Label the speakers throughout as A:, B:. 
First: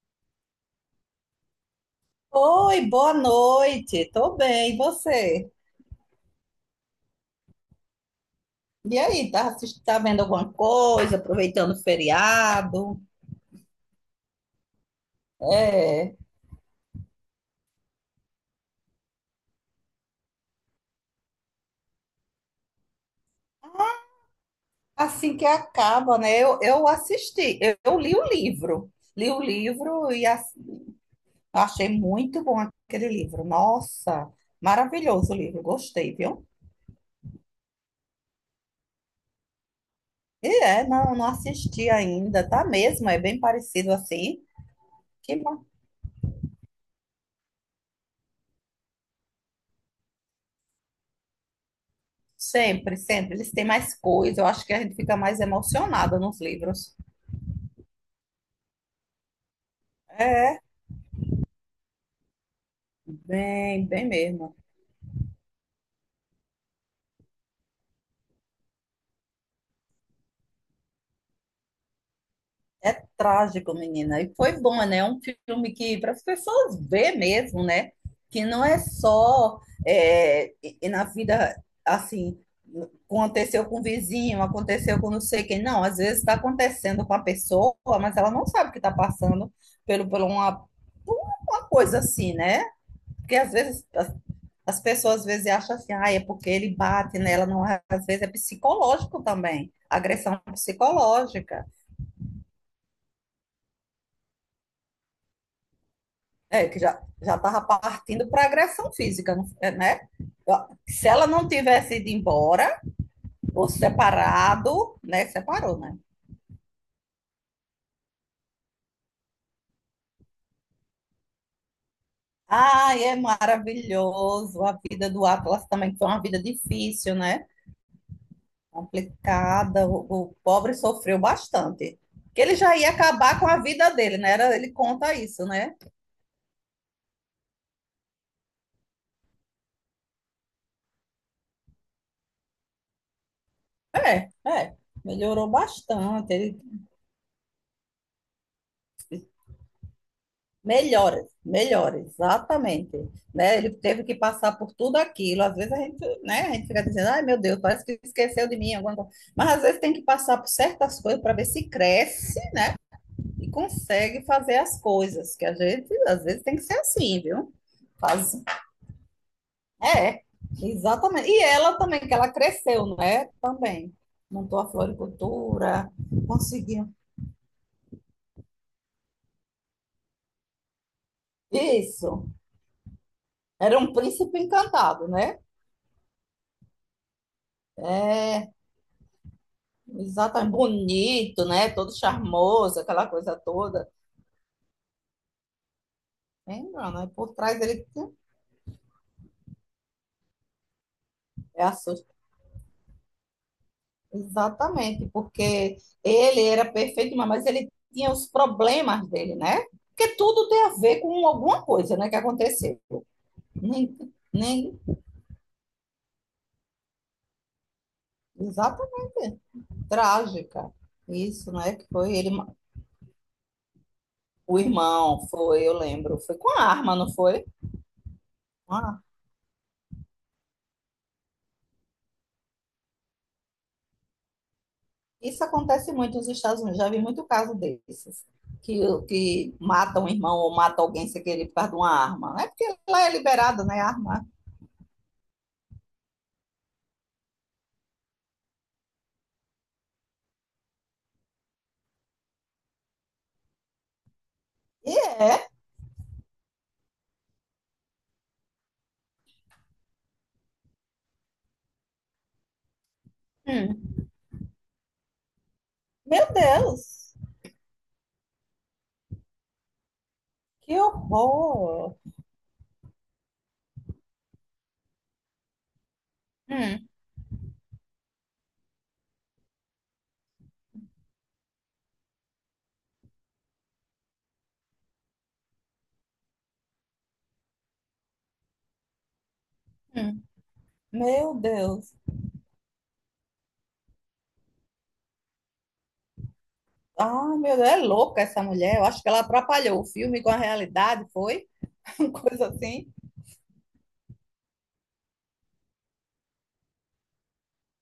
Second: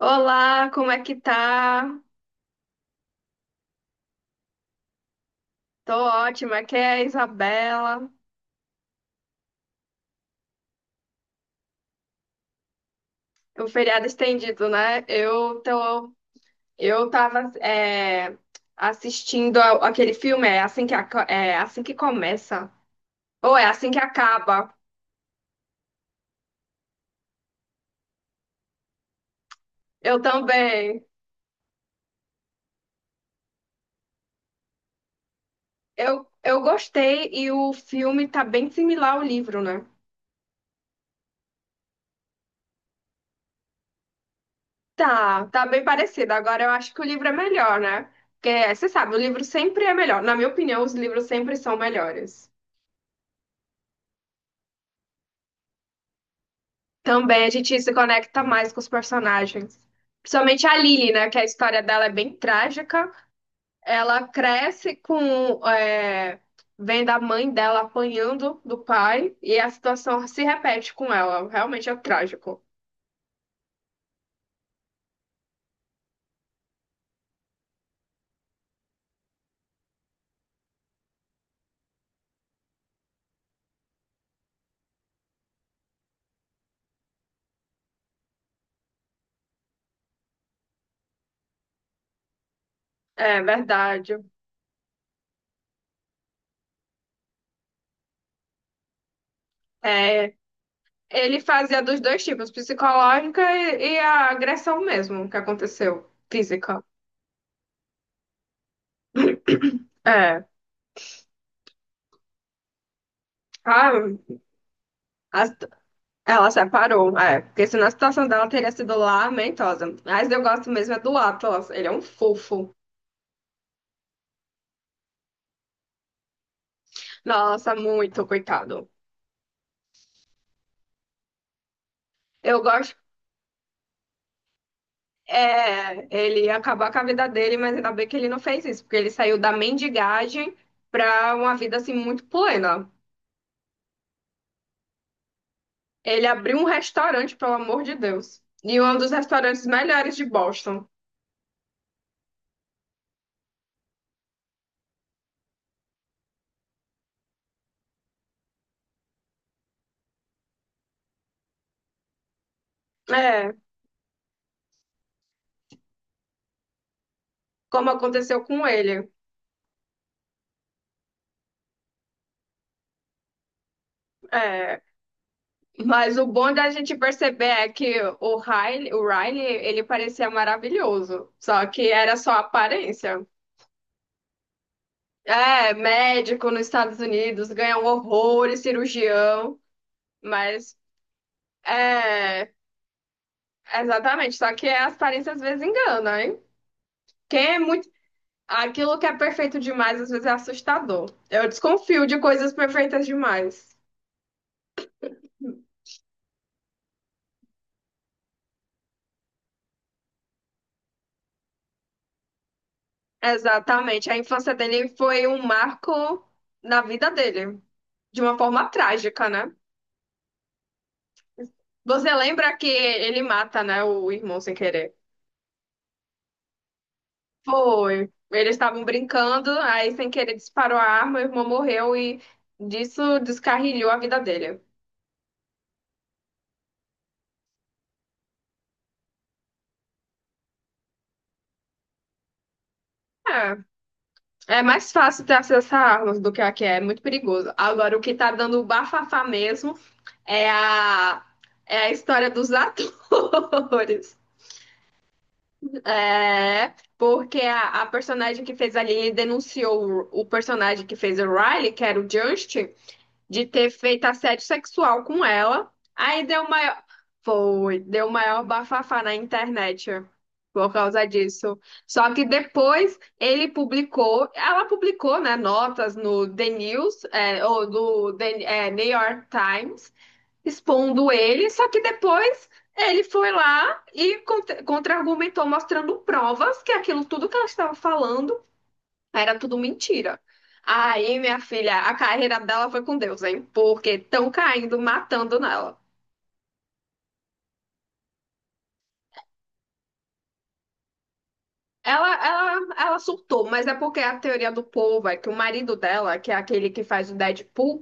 A: Olá, como é que tá?
B: Oi, boa noite. Tô bem, e você?
A: Tô ótima, aqui é a Isabela.
B: E aí, tá, tá vendo alguma coisa, aproveitando o feriado?
A: O feriado estendido, né?
B: É,
A: Eu tava assistindo aquele filme, é assim que, é assim que começa, ou é assim que acaba.
B: assim que acaba, né? Eu assisti, eu li o livro. Li o livro
A: Eu
B: e
A: também.
B: achei muito bom aquele livro. Nossa, maravilhoso o livro,
A: Eu,
B: gostei, viu?
A: eu gostei e o filme tá bem similar ao livro, né?
B: E é, não assisti ainda, tá mesmo? É bem parecido assim. Que
A: Tá,
B: bom.
A: tá bem parecido. Agora eu acho que o livro é melhor, né? Porque você sabe, o livro sempre é melhor. Na minha opinião, os livros sempre são melhores.
B: Sempre, sempre. Eles têm mais coisa, eu acho que a gente fica mais emocionada nos livros.
A: Também a gente se conecta mais com os personagens.
B: É,
A: Principalmente a Lily, né? Que a história dela é bem trágica.
B: bem, bem
A: Ela
B: mesmo.
A: cresce com vendo a mãe dela apanhando do pai. E a situação se repete com ela. Realmente é trágico.
B: Trágico, menina. E foi bom, né? É um filme que para as pessoas ver mesmo, né? Que não é só é, e na vida assim, aconteceu com o vizinho, aconteceu com não sei quem. Não, às vezes está acontecendo com a pessoa, mas ela não sabe que está passando pelo, por uma, por uma coisa assim, né? Porque
A: É
B: às vezes
A: verdade.
B: as pessoas às vezes acham assim, ah, é porque ele bate nela, não é, às vezes é psicológico também,
A: É,
B: agressão
A: ele
B: psicológica,
A: fazia dos dois tipos. Psicológica e a agressão mesmo que aconteceu.
B: é, que
A: Física.
B: já já estava partindo para agressão física, né?
A: É.
B: Se ela não tivesse ido embora, ou
A: Ah,
B: separado, né?
A: as-
B: Separou, né?
A: ela separou, é. Porque senão a situação dela teria sido lamentosa. Mas eu gosto mesmo é do Atlas. Ele é um fofo.
B: Ai, é maravilhoso a vida do Atlas também, foi uma vida difícil, né?
A: Nossa, muito, coitado.
B: Complicada, o pobre sofreu bastante. Que ele
A: Eu
B: já ia
A: gosto.
B: acabar com a vida dele, né? Era, ele conta isso, né?
A: É, ele acabou com a vida dele, mas ainda bem que ele não fez isso, porque ele saiu da mendigagem pra uma vida assim muito plena.
B: É, é, melhorou
A: Ele
B: bastante.
A: abriu
B: Ele
A: um restaurante, pelo amor de Deus. E um dos restaurantes melhores de Boston.
B: melhora, melhora, exatamente. Né? Ele teve que passar por tudo aquilo. Às vezes a gente, né, a gente fica dizendo, ai meu Deus, parece que esqueceu de mim alguma coisa. Mas às vezes tem que passar por certas coisas para ver se cresce e
A: É,
B: consegue fazer as coisas. Que a gente, às vezes, tem que ser assim, viu?
A: como
B: Faz...
A: aconteceu com ele.
B: É, exatamente. E ela também, que ela cresceu, né? Também. Montou a
A: É.
B: floricultura,
A: Mas o bom da
B: conseguiu.
A: gente perceber é que o Riley, ele parecia maravilhoso, só que era
B: Isso.
A: só aparência.
B: Era um príncipe encantado, né?
A: É, médico nos Estados Unidos, ganha um horror, cirurgião,
B: Exatamente,
A: mas
B: bonito, né? Todo
A: é,
B: charmoso, aquela coisa toda.
A: exatamente, só que as aparências às vezes enganam, hein?
B: Lembra, né? Por
A: Quem é
B: trás ele
A: muito,
B: tinha-
A: aquilo que é perfeito demais às vezes é assustador. Eu
B: é assust...
A: desconfio de coisas perfeitas demais.
B: Exatamente, porque ele era perfeito, mas ele tinha os problemas dele, né? Porque tudo tem a ver com alguma coisa, né, que aconteceu. Nem,
A: Exatamente, a infância
B: nem,
A: dele foi um marco na vida dele, de uma forma trágica,
B: exatamente,
A: né?
B: trágica. Isso, né? Que
A: Você
B: foi ele, ma-
A: lembra que ele mata, né, o irmão sem
B: o
A: querer?
B: irmão, foi, eu lembro, foi com a arma, não foi?
A: Foi. Eles estavam brincando, aí sem querer disparou a arma, o irmão morreu e disso descarrilhou a vida dele.
B: Isso acontece muito nos Estados Unidos, já vi muito caso desses, que, que matam um irmão ou matam alguém sem querer por causa de uma arma. Não é porque lá é liberado,
A: É,
B: né, a arma.
A: é mais fácil ter acesso a armas do que é muito perigoso. Agora, o que tá dando o bafafá mesmo é a, é a história dos atores.
B: E é.
A: É, porque a personagem que fez a Lily denunciou o personagem que fez o Riley, que era o Justin, de ter feito
B: Hum.
A: assédio sexual com ela. Aí
B: Meu
A: deu maior.
B: Deus,
A: Foi, deu maior bafafá na internet por
B: que
A: causa disso.
B: horror.
A: Só que depois ela publicou, né, notas no The
B: Hum,
A: News, ou do The, New York Times, expondo ele. Só que depois ele foi lá e contra-argumentou, mostrando provas que aquilo tudo que ela estava falando era tudo mentira.
B: hum.
A: Aí,
B: Meu
A: minha filha,
B: Deus.
A: a carreira dela foi com Deus, hein? Porque estão caindo, matando nela.
B: Ah, meu Deus, é louca essa mulher. Eu acho que ela atrapalhou o filme com a realidade, foi? Uma
A: Ela,
B: coisa
A: ela,
B: assim.
A: ela surtou, mas é porque a teoria do povo é que o marido dela, que é aquele que faz o Deadpool,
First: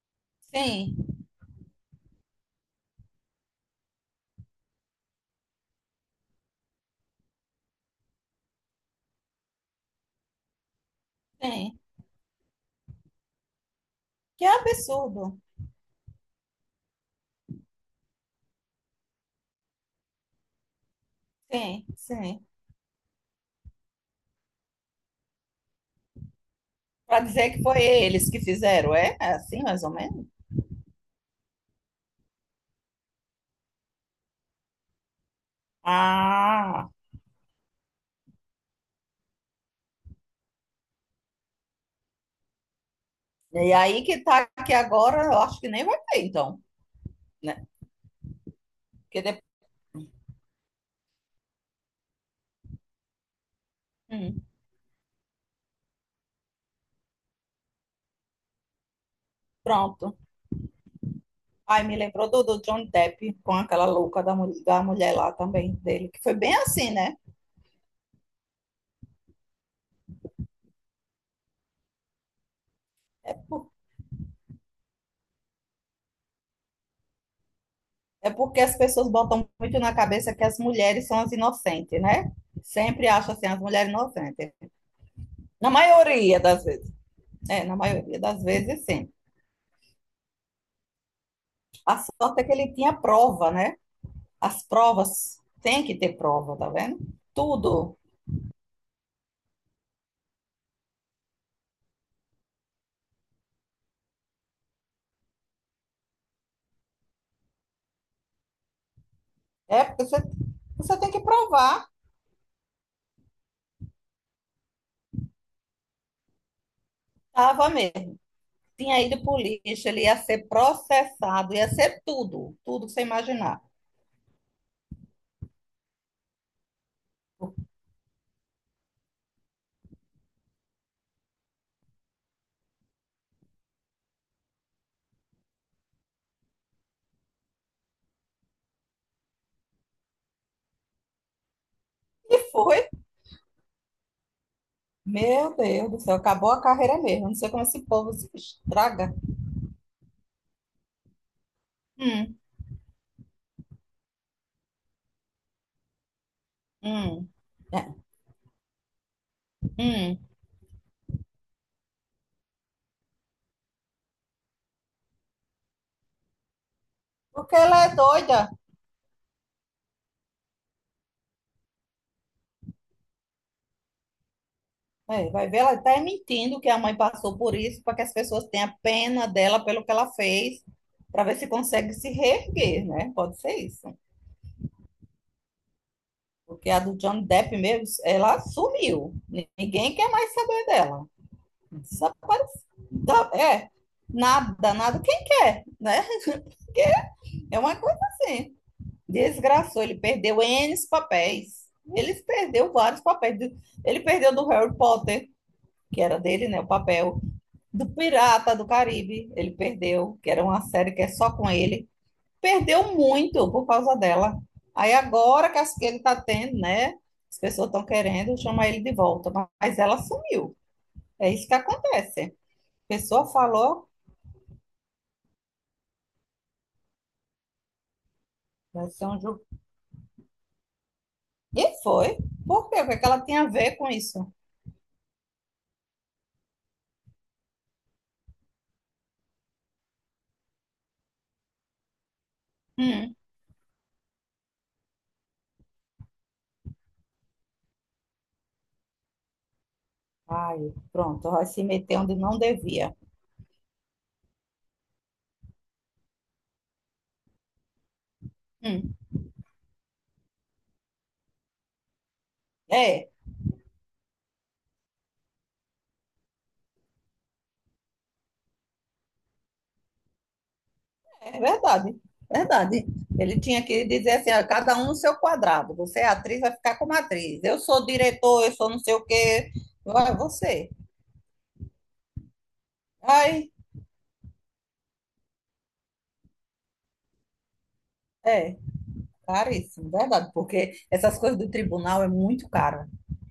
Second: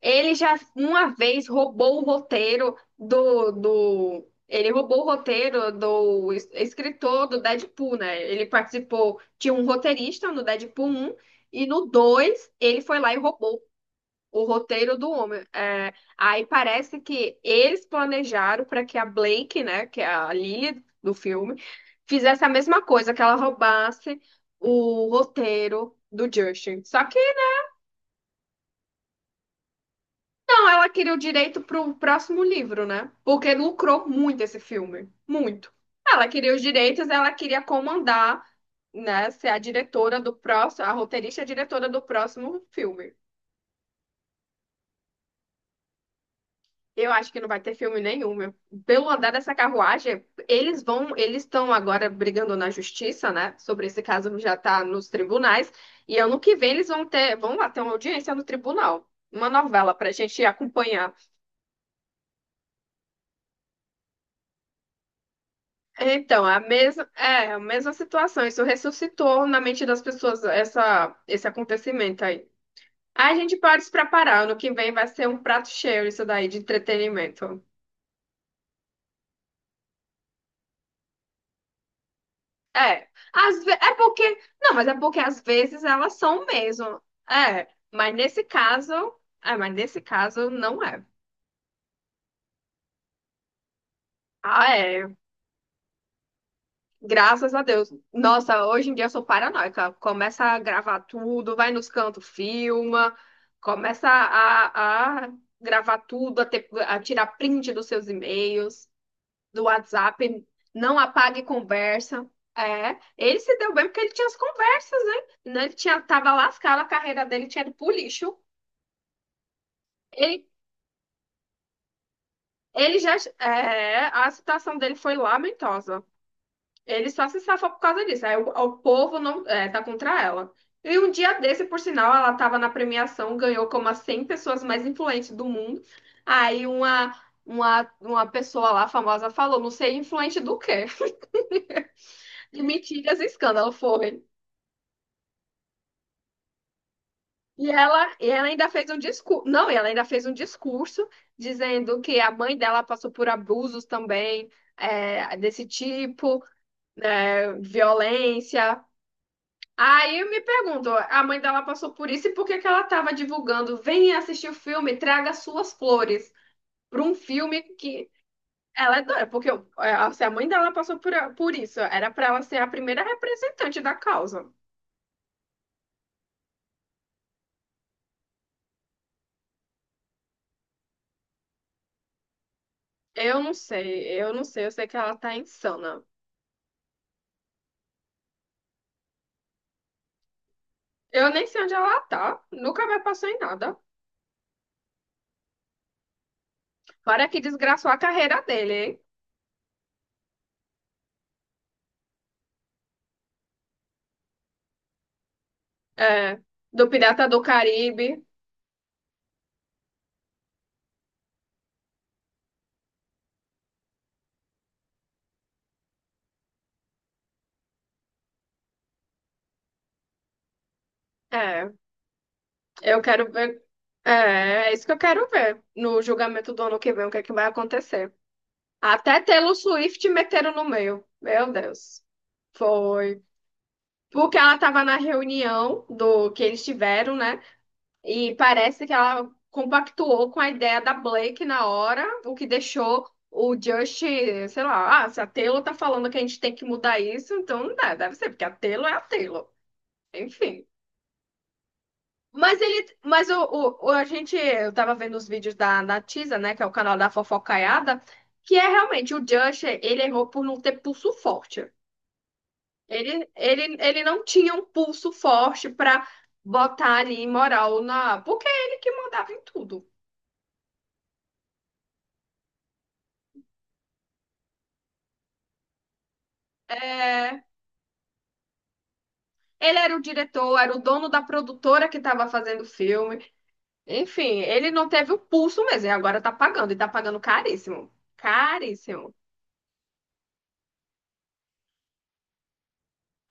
A: ele já
B: Sim,
A: uma vez roubou o roteiro. Ele roubou o roteiro do escritor do Deadpool, né? Ele participou, tinha um roteirista no Deadpool um e
B: sim.
A: no 2 ele foi lá e roubou o
B: Que
A: roteiro do
B: absurdo.
A: homem. É, aí parece que eles planejaram para que a Blake, né, que é a Lily do filme,
B: Sim,
A: fizesse
B: sim.
A: a mesma coisa, que ela roubasse o roteiro do Justin. Só que
B: Para dizer que foi eles que fizeram, é? É assim, mais ou menos?
A: não, ela queria o direito pro próximo livro, né? Porque lucrou muito esse filme, muito. Ela queria os
B: Ah,
A: direitos, ela queria comandar, né, ser a diretora do próximo, a roteirista e a diretora do próximo filme.
B: e aí que tá aqui agora, eu acho que nem vai ter, então,
A: Eu acho que não vai
B: né?
A: ter filme nenhum, meu. Pelo
B: Porque
A: andar
B: depois.
A: dessa carruagem, eles estão agora brigando na justiça, né? Sobre esse caso
B: Hum,
A: já tá nos tribunais. E ano que vem eles vão lá ter uma audiência no tribunal. Uma novela pra
B: pronto.
A: gente acompanhar.
B: Aí me lembrou do, do Johnny Depp com aquela da mulher lá também dele, que foi
A: Então,
B: bem
A: a
B: assim,
A: mesma,
B: né?
A: é, a mesma situação. Isso ressuscitou na mente das pessoas esse acontecimento aí. A gente pode se preparar. Ano que vem vai ser um prato cheio isso daí de entretenimento.
B: É porque as pessoas botam muito na cabeça que as mulheres são as inocentes, né?
A: É,
B: Sempre acham assim, as
A: às ve...
B: mulheres
A: é porque.
B: inocentes.
A: Não, mas é porque às
B: Na
A: vezes elas
B: maioria
A: são
B: das vezes.
A: mesmo.
B: É,
A: É,
B: na
A: mas
B: maioria das
A: nesse
B: vezes,
A: caso.
B: sim.
A: É, mas nesse caso não é.
B: A sorte é que ele tinha prova, né? As
A: Ah, é.
B: provas, tem que ter prova, tá vendo?
A: Graças a Deus.
B: Tudo.
A: Nossa, hoje em dia eu sou paranoica. Começa a gravar tudo, vai nos cantos, filma, começa a gravar tudo, a tirar print dos seus e-mails. Do
B: É, porque você,
A: WhatsApp,
B: você
A: não
B: tem que
A: apague
B: provar.
A: conversa. É, ele se deu bem porque ele tinha as conversas, né? Né, tava lascado, a carreira dele tinha
B: Tava
A: ido pro
B: mesmo.
A: lixo.
B: Tinha ido pro lixo, ele ia
A: Ele,
B: ser processado, ia ser tudo, tudo que
A: ele
B: você
A: já,
B: imaginar.
A: é, a situação dele foi lamentosa. Ele só se safou por causa disso. Aí o povo não, tá contra ela. E um dia desse, por sinal, ela tava na premiação, ganhou como as 100 pessoas mais influentes do mundo. Aí uma pessoa lá famosa falou, não sei influente do quê?
B: E
A: De
B: foi.
A: mentiras e escândalo, foi.
B: Meu Deus do céu, acabou a carreira mesmo. Não sei como
A: E
B: esse povo
A: ela, e
B: se
A: ela ainda fez um
B: estraga.
A: discurso, não, e ela ainda fez um discurso dizendo que a
B: Hum,
A: mãe dela passou por abusos também, desse tipo,
B: hum,
A: né,
B: É,
A: violência. Aí
B: hum.
A: eu me pergunto, a mãe dela passou por isso e por que que ela estava divulgando? Venha assistir o filme, traga suas flores para um
B: Porque
A: filme
B: ela é
A: que
B: doida.
A: ela é doida, porque se a mãe dela passou por isso, era para ela ser a primeira representante da causa.
B: É, vai ver, ela está mentindo que a mãe passou por isso, para que as pessoas tenham pena dela pelo que ela fez, para ver se consegue se reerguer, né? Pode
A: Eu não
B: ser isso.
A: sei, eu não sei, eu sei que ela tá insana.
B: Porque a do Johnny Depp mesmo, ela sumiu. Ninguém quer mais saber dela.
A: Eu nem sei onde ela tá.
B: Desapareceu.
A: Nunca me passou em
B: É,
A: nada.
B: nada, nada. Quem quer, né? Porque
A: Para que
B: é uma
A: desgraçou
B: coisa
A: a carreira
B: assim.
A: dele, hein?
B: Desgraçou, ele perdeu N papéis. Ele perdeu vários papéis. Ele perdeu do Harry Potter, que era
A: É.
B: dele, né? O
A: Do
B: papel.
A: Pirata do
B: Do
A: Caribe.
B: Pirata do Caribe, ele perdeu, que era uma série que é só com ele perdeu muito por causa dela. Aí agora que que ele está tendo, né? As pessoas estão querendo chamar ele de volta, mas ela sumiu. É isso que
A: É.
B: acontece. A
A: Eu
B: pessoa
A: quero ver.
B: falou,
A: É, isso que eu quero ver. No julgamento do ano que vem, o que é que vai acontecer.
B: vai ser um
A: Até
B: jogo.
A: Taylor Swift meteram no meio. Meu
B: E
A: Deus.
B: foi. Por quê? O que é que ela
A: Foi.
B: tinha a ver com isso?
A: Porque ela tava na reunião do que eles tiveram, né? E parece que ela compactuou com a ideia da Blake na hora, o que deixou
B: Hum.
A: o Just, sei lá, ah, se a Taylor tá falando que a gente tem que mudar isso, então não dá, deve ser, porque a Taylor é a Taylor. Enfim.
B: Ai, pronto, vai se meter onde não devia.
A: Eu tava vendo os vídeos da Natiza, né, que é o canal da Fofocaiada, que é
B: Hum.
A: realmente ele errou por não ter pulso forte.
B: É,
A: Ele não tinha um pulso forte pra botar ali moral na, porque é ele que mandava em tudo.
B: é verdade. Verdade. Ele tinha que dizer assim, ó, cada um no seu quadrado. Você é atriz, vai ficar como atriz.
A: É,
B: Eu sou diretor, eu sou não sei o quê.
A: ele era o
B: Vai
A: diretor,
B: você.
A: era o dono da produtora que estava fazendo o filme.
B: Ai,
A: Enfim, ele não teve o pulso mesmo, e agora tá pagando, e tá pagando caríssimo.
B: É,
A: Caríssimo.
B: caríssimo, verdade, porque essas coisas do tribunal é muito caro,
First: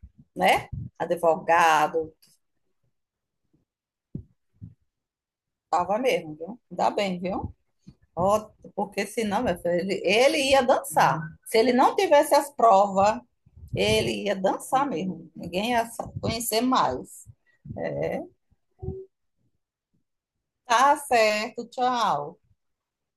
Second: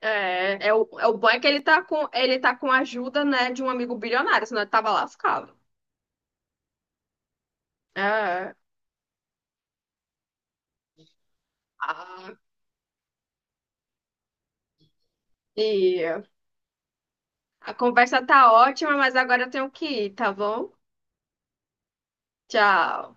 A: É,
B: né?
A: é o bom é que ele tá com,
B: Advogado,
A: ele tá com a ajuda, né, de um amigo bilionário, senão ele tava lascado.
B: tava mesmo, viu? Ainda bem, viu? Ó,
A: É.
B: porque senão, meu filho, ele ia dançar. Se ele não
A: Ah,
B: tivesse as provas, ele ia dançar mesmo. Ninguém ia
A: e
B: conhecer mais.
A: a conversa tá ótima, mas agora eu tenho que ir, tá bom?
B: Tá certo, tchau.
A: Tchau.